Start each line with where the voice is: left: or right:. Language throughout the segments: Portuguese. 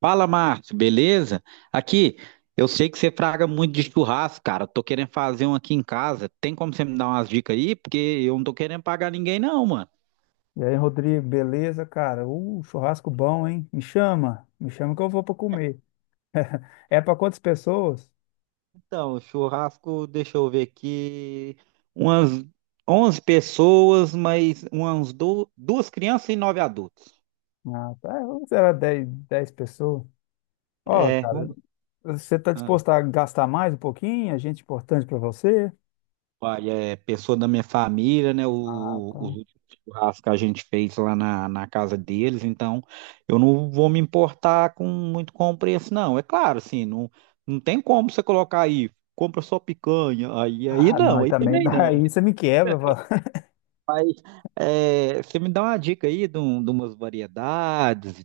right: Fala, Márcio, beleza? Aqui, eu sei que você fraga muito de churrasco, cara. Tô querendo fazer um aqui em casa. Tem como você me dar umas dicas aí? Porque eu não tô querendo pagar ninguém, não, mano.
left: E aí, Rodrigo, beleza, cara? Churrasco bom, hein? Me chama que eu vou pra comer. É pra quantas pessoas?
right: Então, churrasco, deixa eu ver aqui. Umas 11 pessoas, mas umas duas crianças e nove adultos.
left: Ah, tá, é, vamos será 10 pessoas. Ó,
right: É,
left: cara,
right: vamos.
left: você tá disposto a gastar mais um pouquinho? A gente importante pra você?
right: Olha, é pessoa da minha família, né?
left: Ah,
right: O,
left: tá.
right: os últimos churrascos que a gente fez lá na casa deles, então eu não vou me importar com muito com o preço, não. É claro, assim, não tem como você colocar aí, compra só picanha, aí
left: Ah, não,
right: não,
left: e
right: aí
left: também
right: também não, né?
left: daí você me quebra. Fala.
right: É, você me dá uma dica aí de umas variedades e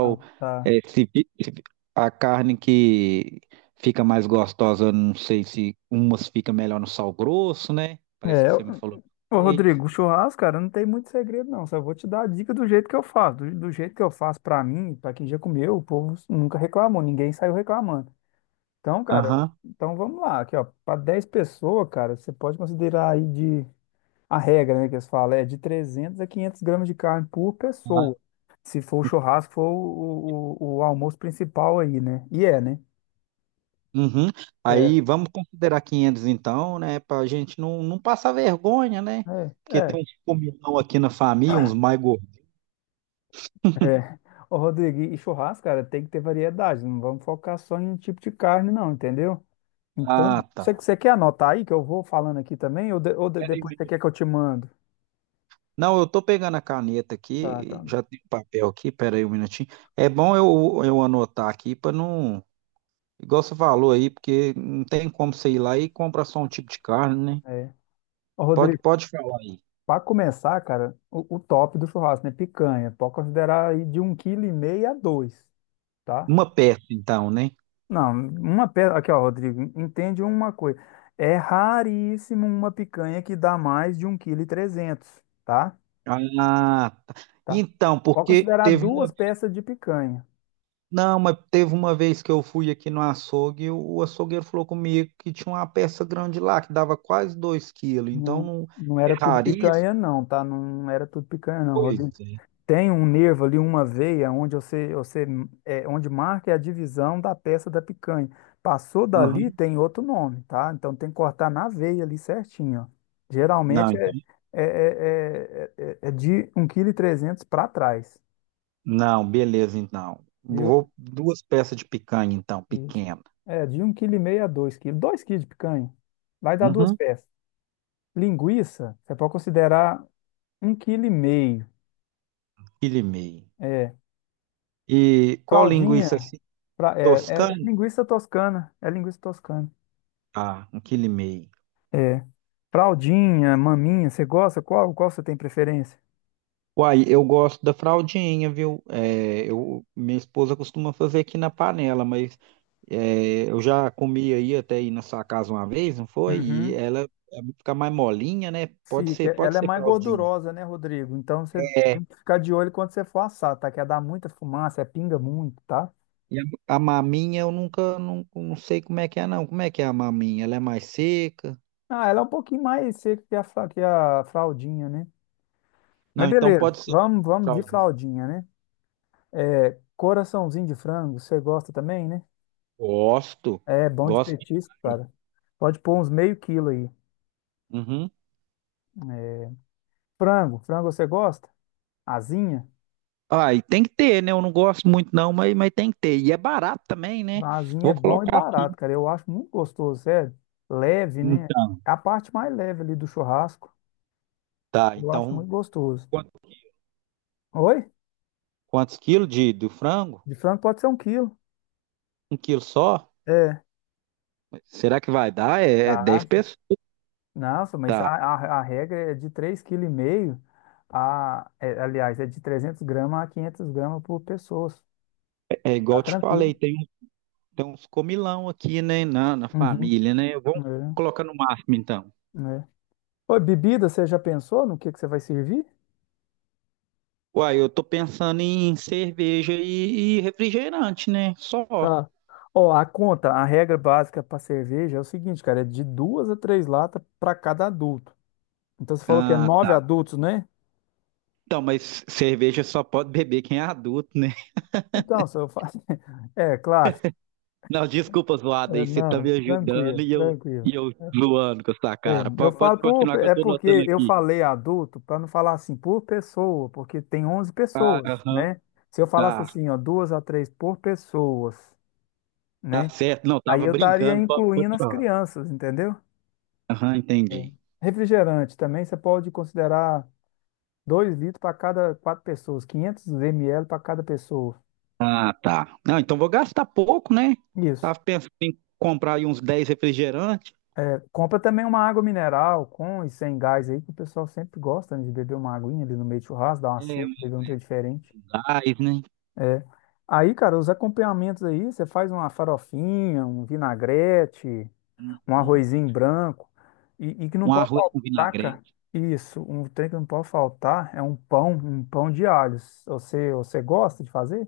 left: Ah, tá.
right: É, se, fi- se fi- a carne que fica mais gostosa, eu não sei se umas fica melhor no sal grosso, né? Parece
left: É,
right: que você me falou.
left: ô, Rodrigo, o churrasco, cara, não tem muito segredo, não. Só vou te dar a dica do jeito que eu faço. Do jeito que eu faço pra mim, pra quem já comeu, o povo nunca reclamou, ninguém saiu reclamando. Então, cara,
right: Aham.
left: então vamos lá, aqui, ó, para 10 pessoas, cara, você pode considerar aí de a regra, né, que eles falam, é de 300 a 500 gramas de carne por
right: Ah,
left: pessoa. Se for o churrasco, for o almoço principal aí, né? E é, né?
right: uhum.
left: É,
right: Aí vamos considerar 500 então, né? Pra gente não passar vergonha, né?
left: é,
right: Porque tem
left: é,
right: uns comilão aqui na família, uns mais gordos.
left: é. Ô, Rodrigo, e churrasco, cara, tem que ter variedade, não vamos focar só em um tipo de carne, não, entendeu? Então,
right: Ah, tá.
left: você quer anotar aí que eu vou falando aqui também, ou, depois você quer que eu te mando?
right: Não, eu tô pegando a caneta
left: Tá,
right: aqui,
left: tá.
right: já tem o papel aqui, pera aí um minutinho. É bom eu anotar aqui para não, igual você falou aí, porque não tem como você ir lá e comprar só um tipo de carne, né?
left: É. Ô,
right: Pode,
left: Rodrigo,
right: pode falar aí.
left: para começar, cara, o top do churrasco, né? Picanha. Pode considerar aí de um quilo e meio a dois, tá?
right: Uma peça, então, né?
left: Não, uma peça. Aqui, ó, Rodrigo, entende uma coisa. É raríssimo uma picanha que dá mais de um quilo e trezentos, kg, tá?
right: Ah, tá.
left: Tá?
right: Então,
left: Pode
right: porque
left: considerar
right: teve
left: duas
right: uma,
left: peças de picanha.
right: não, mas teve uma vez que eu fui aqui no açougue e o açougueiro falou comigo que tinha uma peça grande lá, que dava quase 2 quilos, então
left: Não,
right: não
left: não
right: é
left: era tudo
right: raríssimo,
left: picanha, não, tá? Não era tudo picanha, não,
right: pois
left: Rodrigo.
right: é.
left: Tem um nervo ali, uma veia, onde você onde marca é a divisão da peça da picanha. Passou dali,
right: Aham.
left: tem outro nome, tá? Então tem que cortar na veia ali certinho, ó.
right: Não,
left: Geralmente é de 1,3 kg para trás,
right: não, beleza, então.
left: viu?
right: Vou duas peças de picanha, então,
left: Isso.
right: pequena.
left: É, de 1,5 kg a 2 quilos. 2 quilos de picanha. Vai dar duas
right: Uhum,
left: peças. Linguiça, você pode considerar 1,5 kg.
right: quilo e meio.
left: É.
right: E qual linguiça
left: Fraldinha,
right: assim?
left: fra- é, é
right: Toscana?
left: linguiça toscana. É linguiça toscana.
right: Ah, um quilo e meio.
left: Fraldinha, maminha, você gosta? Qual você tem preferência?
right: Uai, eu gosto da fraldinha, viu? É, minha esposa costuma fazer aqui na panela, mas eu já comi aí até ir na sua casa uma vez, não foi? E
left: Uhum.
right: ela é, fica mais molinha, né? Pode
left: Fica.
right: ser, pode
left: Ela é
right: ser
left: mais
right: fraldinha.
left: gordurosa, né, Rodrigo? Então você
right: É,
left: tem que ficar de olho quando você for assar, tá? Que ela dá muita fumaça, é pinga muito, tá?
right: e a maminha eu nunca, não sei como é que é, não. Como é que é a maminha? Ela é mais seca?
left: Ah, ela é um pouquinho mais seca que a fraldinha, né? Mas
right: Não, então
left: beleza,
right: pode ser
left: vamos de
right: fraldinha.
left: fraldinha, né? É, coraçãozinho de frango, você gosta também, né?
right: Gosto,
left: É bom de
right: gosto de.
left: petisco, cara. Pode pôr uns meio quilo aí.
right: Uhum.
left: É, Frango você gosta? Asinha?
right: Ah, e tem que ter, né? Eu não gosto muito não, mas tem que ter. E é barato também, né?
left: Vazinho é
right: Vou
left: bom e
right: colocar aqui.
left: barato, cara. Eu acho muito gostoso, sério. Leve, né?
right: Então,
left: É a parte mais leve ali do churrasco.
right: tá.
left: Eu acho
right: Então,
left: muito gostoso.
right: quant-
left: Oi?
right: quantos quilos do frango?
left: De frango pode ser um quilo.
right: 1 quilo só?
left: É.
right: Será que vai dar? É
left: Tá.
right: 10 pessoas?
left: Nossa, mas a,
right: Tá.
left: a, a regra é de 3,5 kg aliás, é de 300 gramas a 500 gramas por pessoa.
right: É igual
left: Tá
right: eu te
left: tranquilo.
right: falei, tem uns comilão aqui, né? Na
left: Uhum.
right: família, né? Vamos
left: É,
right: colocar no máximo, então.
left: é. Oi, bebida, você já pensou no que você vai servir?
right: Uai, eu tô pensando em cerveja e refrigerante, né? Só.
left: Tá. Ó, a conta, a regra básica para cerveja é o seguinte, cara, é de duas a três latas para cada adulto. Então você falou que é
right: Ah,
left: nove
right: tá.
left: adultos, né?
right: Então, mas cerveja só pode beber quem é adulto, né?
left: Então, se eu faço. É, claro.
right: Não, desculpa, zoada
left: É,
right: aí. Você tá
left: não,
right: me ajudando
left: tranquilo,
right: e eu,
left: tranquilo.
right: e eu zoando com essa
left: É,
right: cara.
left: eu
right: Pode
left: falo por.
right: continuar que eu
left: É
right: tô
left: porque
right: notando
left: eu
right: aqui.
left: falei adulto para não falar assim por pessoa, porque tem onze
right: Ah,
left: pessoas,
right: aham,
left: né? Se eu falasse
right: tá.
left: assim, ó, duas a três por pessoas,
right: Tá
left: né?
right: certo. Não,
left: Aí
right: tava
left: eu estaria
right: brincando. Pode
left: incluindo as
right: falar.
left: crianças, entendeu?
right: Aham,
left: É.
right: entendi.
left: Refrigerante também, você pode considerar. Dois litros para cada quatro pessoas, 500 ml para cada pessoa.
right: Ah, tá. Não, então vou gastar pouco, né?
left: Isso.
right: Tava pensando em comprar aí uns 10 refrigerantes.
left: Compra também uma água mineral com e sem gás aí, que o pessoal sempre gosta, né, de beber uma aguinha ali no meio de churrasco, dar uma
right: É,
left: sede,
right: um
left: beber um trem diferente.
right: gás, né?
left: É. Aí, cara, os acompanhamentos aí, você faz uma farofinha, um vinagrete, um
right: Uhum.
left: arrozinho branco, e que não
right: Um
left: pode
right: arroz com
left: faltar, cara.
right: vinagrete.
left: Isso, um trem que não pode faltar é um pão de alhos. Você gosta de fazer?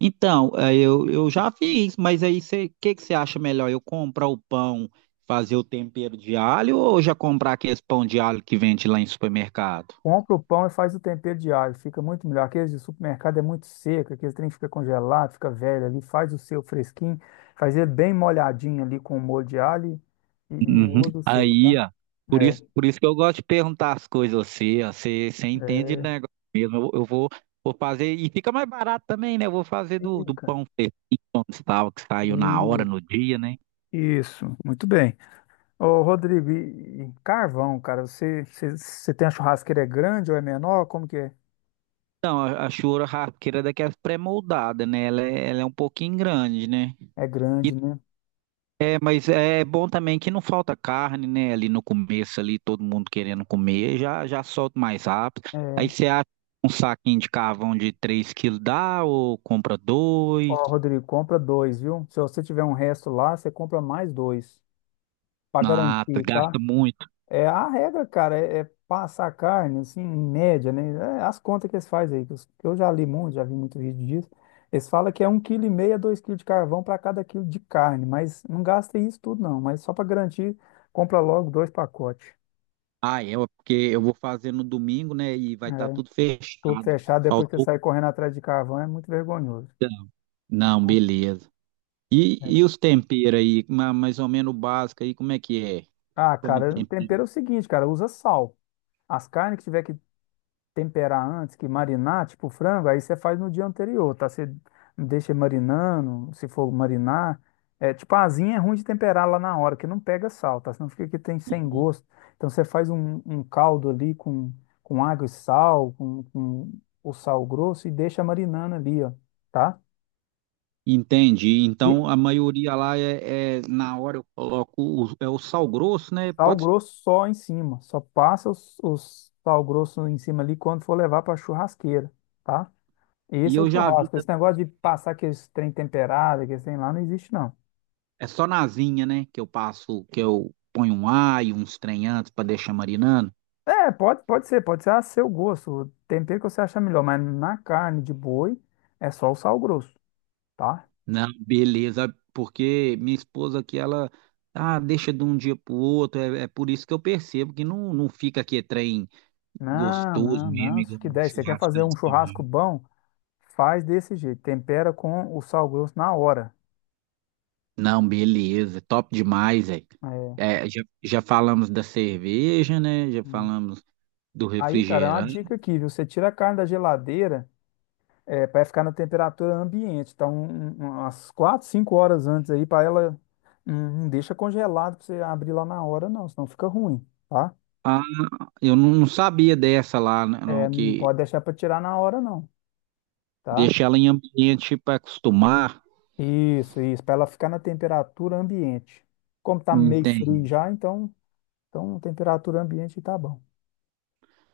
right: Então, eu já fiz, mas aí o que que você acha melhor? Eu comprar o pão, fazer o tempero de alho ou já comprar aquele pão de alho que vende lá em supermercado?
left: Compra o pão e faz o tempero diário, fica muito melhor. Aqueles de supermercado é muito seco, aqueles trem fica congelado, fica velho ali, faz o seu fresquinho, faz ele bem molhadinho ali com molho de alho e
right: Uhum.
left: usa o seu,
right: Aí,
left: tá?
right: ó, por
left: É,
right: isso, por isso que eu gosto de perguntar as coisas a você, ó, você entende de
left: é,
right: negócio mesmo. Eu vou fazer, e fica mais barato também, né? Eu vou fazer do
left: fica.
right: pão feijão de sal que saiu na hora,
left: Isso,
right: no dia, né?
left: isso, muito bem. Ô, Rodrigo, e carvão, cara, você tem a churrasqueira é grande ou é menor? Como que é?
right: Então, a churrasqueira é daquelas pré-moldadas, né? Ela é um pouquinho grande, né?
left: É
right: E
left: grande, né?
right: mas é bom também que não falta carne, né? Ali no começo, ali todo mundo querendo comer, já já solta mais rápido. Aí
left: É.
right: você acha um saquinho de carvão de 3 quilos dá ou compra dois?
left: Ó, Rodrigo, compra dois, viu? Se você tiver um resto lá, você compra mais dois, para
right: Ah,
left: garantir,
right: gasta
left: tá?
right: muito.
left: É, a regra, cara, é passar carne, assim, em média, né? É, as contas que eles fazem aí, que eu já li muito, já vi muito vídeo disso. Eles falam que é um quilo e meio a dois quilos de carvão para cada quilo de carne, mas não gasta isso tudo, não. Mas só para garantir, compra logo dois pacotes.
right: Ah, é, ué, porque eu vou fazer no domingo, né? E vai estar
left: É,
right: tudo
left: tudo
right: fechado.
left: fechado, depois que você
right: Faltou.
left: sair correndo atrás de carvão, é muito vergonhoso.
right: Não,
left: Tá?
right: beleza. E,
left: É.
right: e os temperos aí, mais ou menos o básico aí, como é que é?
left: Ah,
right: Pra me
left: cara,
right: temperar.
left: tempero é o seguinte, cara, usa sal. As carnes que tiver que temperar antes, que marinar, tipo frango, aí você faz no dia anterior, tá? Você deixa marinando, se for marinar. É, tipo, a asinha é ruim de temperar lá na hora, que não pega sal, tá? Senão fica que tem sem gosto. Então você faz um caldo ali com água e sal, com o sal grosso e deixa marinando ali, ó, tá?
right: Entendi. Então
left: E
right: a maioria lá na hora eu coloco o, é o sal grosso, né?
left: sal
right: Pode,
left: grosso só em cima, só passa os sal grosso em cima ali quando for levar para churrasqueira, tá? E
right: e
left: esse é o
right: eu já vi,
left: churrasco. Esse negócio de passar aqueles trem temperado, aqueles trem lá, não existe, não.
right: é só na asinha, né? Que eu passo, que eu ponho um alho, uns trem antes para deixar marinando.
left: É, pode ser a seu gosto, o tempero que você achar melhor, mas na carne de boi é só o sal grosso, tá?
right: Não, beleza, porque minha esposa aqui, ela deixa de um dia pro outro, é por isso que eu percebo que não fica aqui trem
left: Não,
right: gostoso
left: não,
right: mesmo,
left: não, isso
right: igual
left: que
right: um
left: der. Você quer
right: churrasco
left: fazer um churrasco
right: tradicional.
left: bom? Faz desse jeito, tempera com o sal grosso na hora.
right: Não, beleza, top demais, velho.
left: É,
right: É, já falamos da cerveja, né? Já
left: é.
right: falamos do
left: Aí, cara, é uma
right: refrigerante.
left: dica aqui, viu? Você tira a carne da geladeira. É, para ficar na temperatura ambiente. Então, umas 4, 5 horas antes aí, para ela. Não deixa congelado para você abrir lá na hora, não, senão fica ruim, tá?
right: Ah, eu não sabia dessa lá, né,
left: É,
right: não,
left: não
right: que
left: pode deixar para tirar na hora, não, tá?
right: deixa ela em ambiente para acostumar.
left: Isso, para ela ficar na temperatura ambiente. Como tá meio frio
right: Entende.
left: já, então temperatura ambiente tá bom.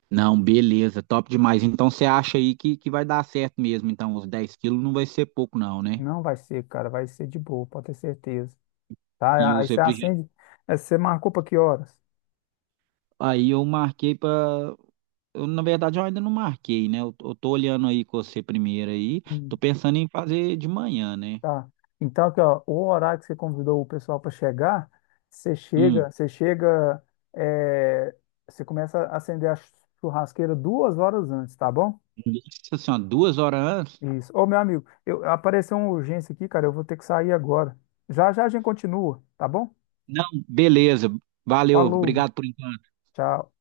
right: Não, beleza, top demais. Então você acha aí que vai dar certo mesmo. Então, os 10 quilos não vai ser pouco, não, né?
left: Não vai ser, cara, vai ser de boa, pode ter certeza,
right: E
left: tá? Aí
right: os
left: você
right: refrigerantes.
left: acende, aí você marcou para que horas?
right: Aí eu marquei para. Eu, na verdade, eu ainda não marquei, né? Eu tô olhando aí com você primeiro aí. Tô
left: Hum.
right: pensando em fazer de manhã, né?
left: Tá. Então, aqui, ó, o horário que você convidou o pessoal para chegar, você
right: Hum.
left: chega, você chega, é, você começa a acender a churrasqueira 2 horas antes, tá bom?
right: Nossa senhora, 2 horas antes?
left: Isso. Ô, meu amigo, apareceu uma urgência aqui, cara, eu vou ter que sair agora. Já já a gente continua, tá bom?
right: Não, beleza. Valeu,
left: Falou,
right: obrigado por enquanto.
left: tchau.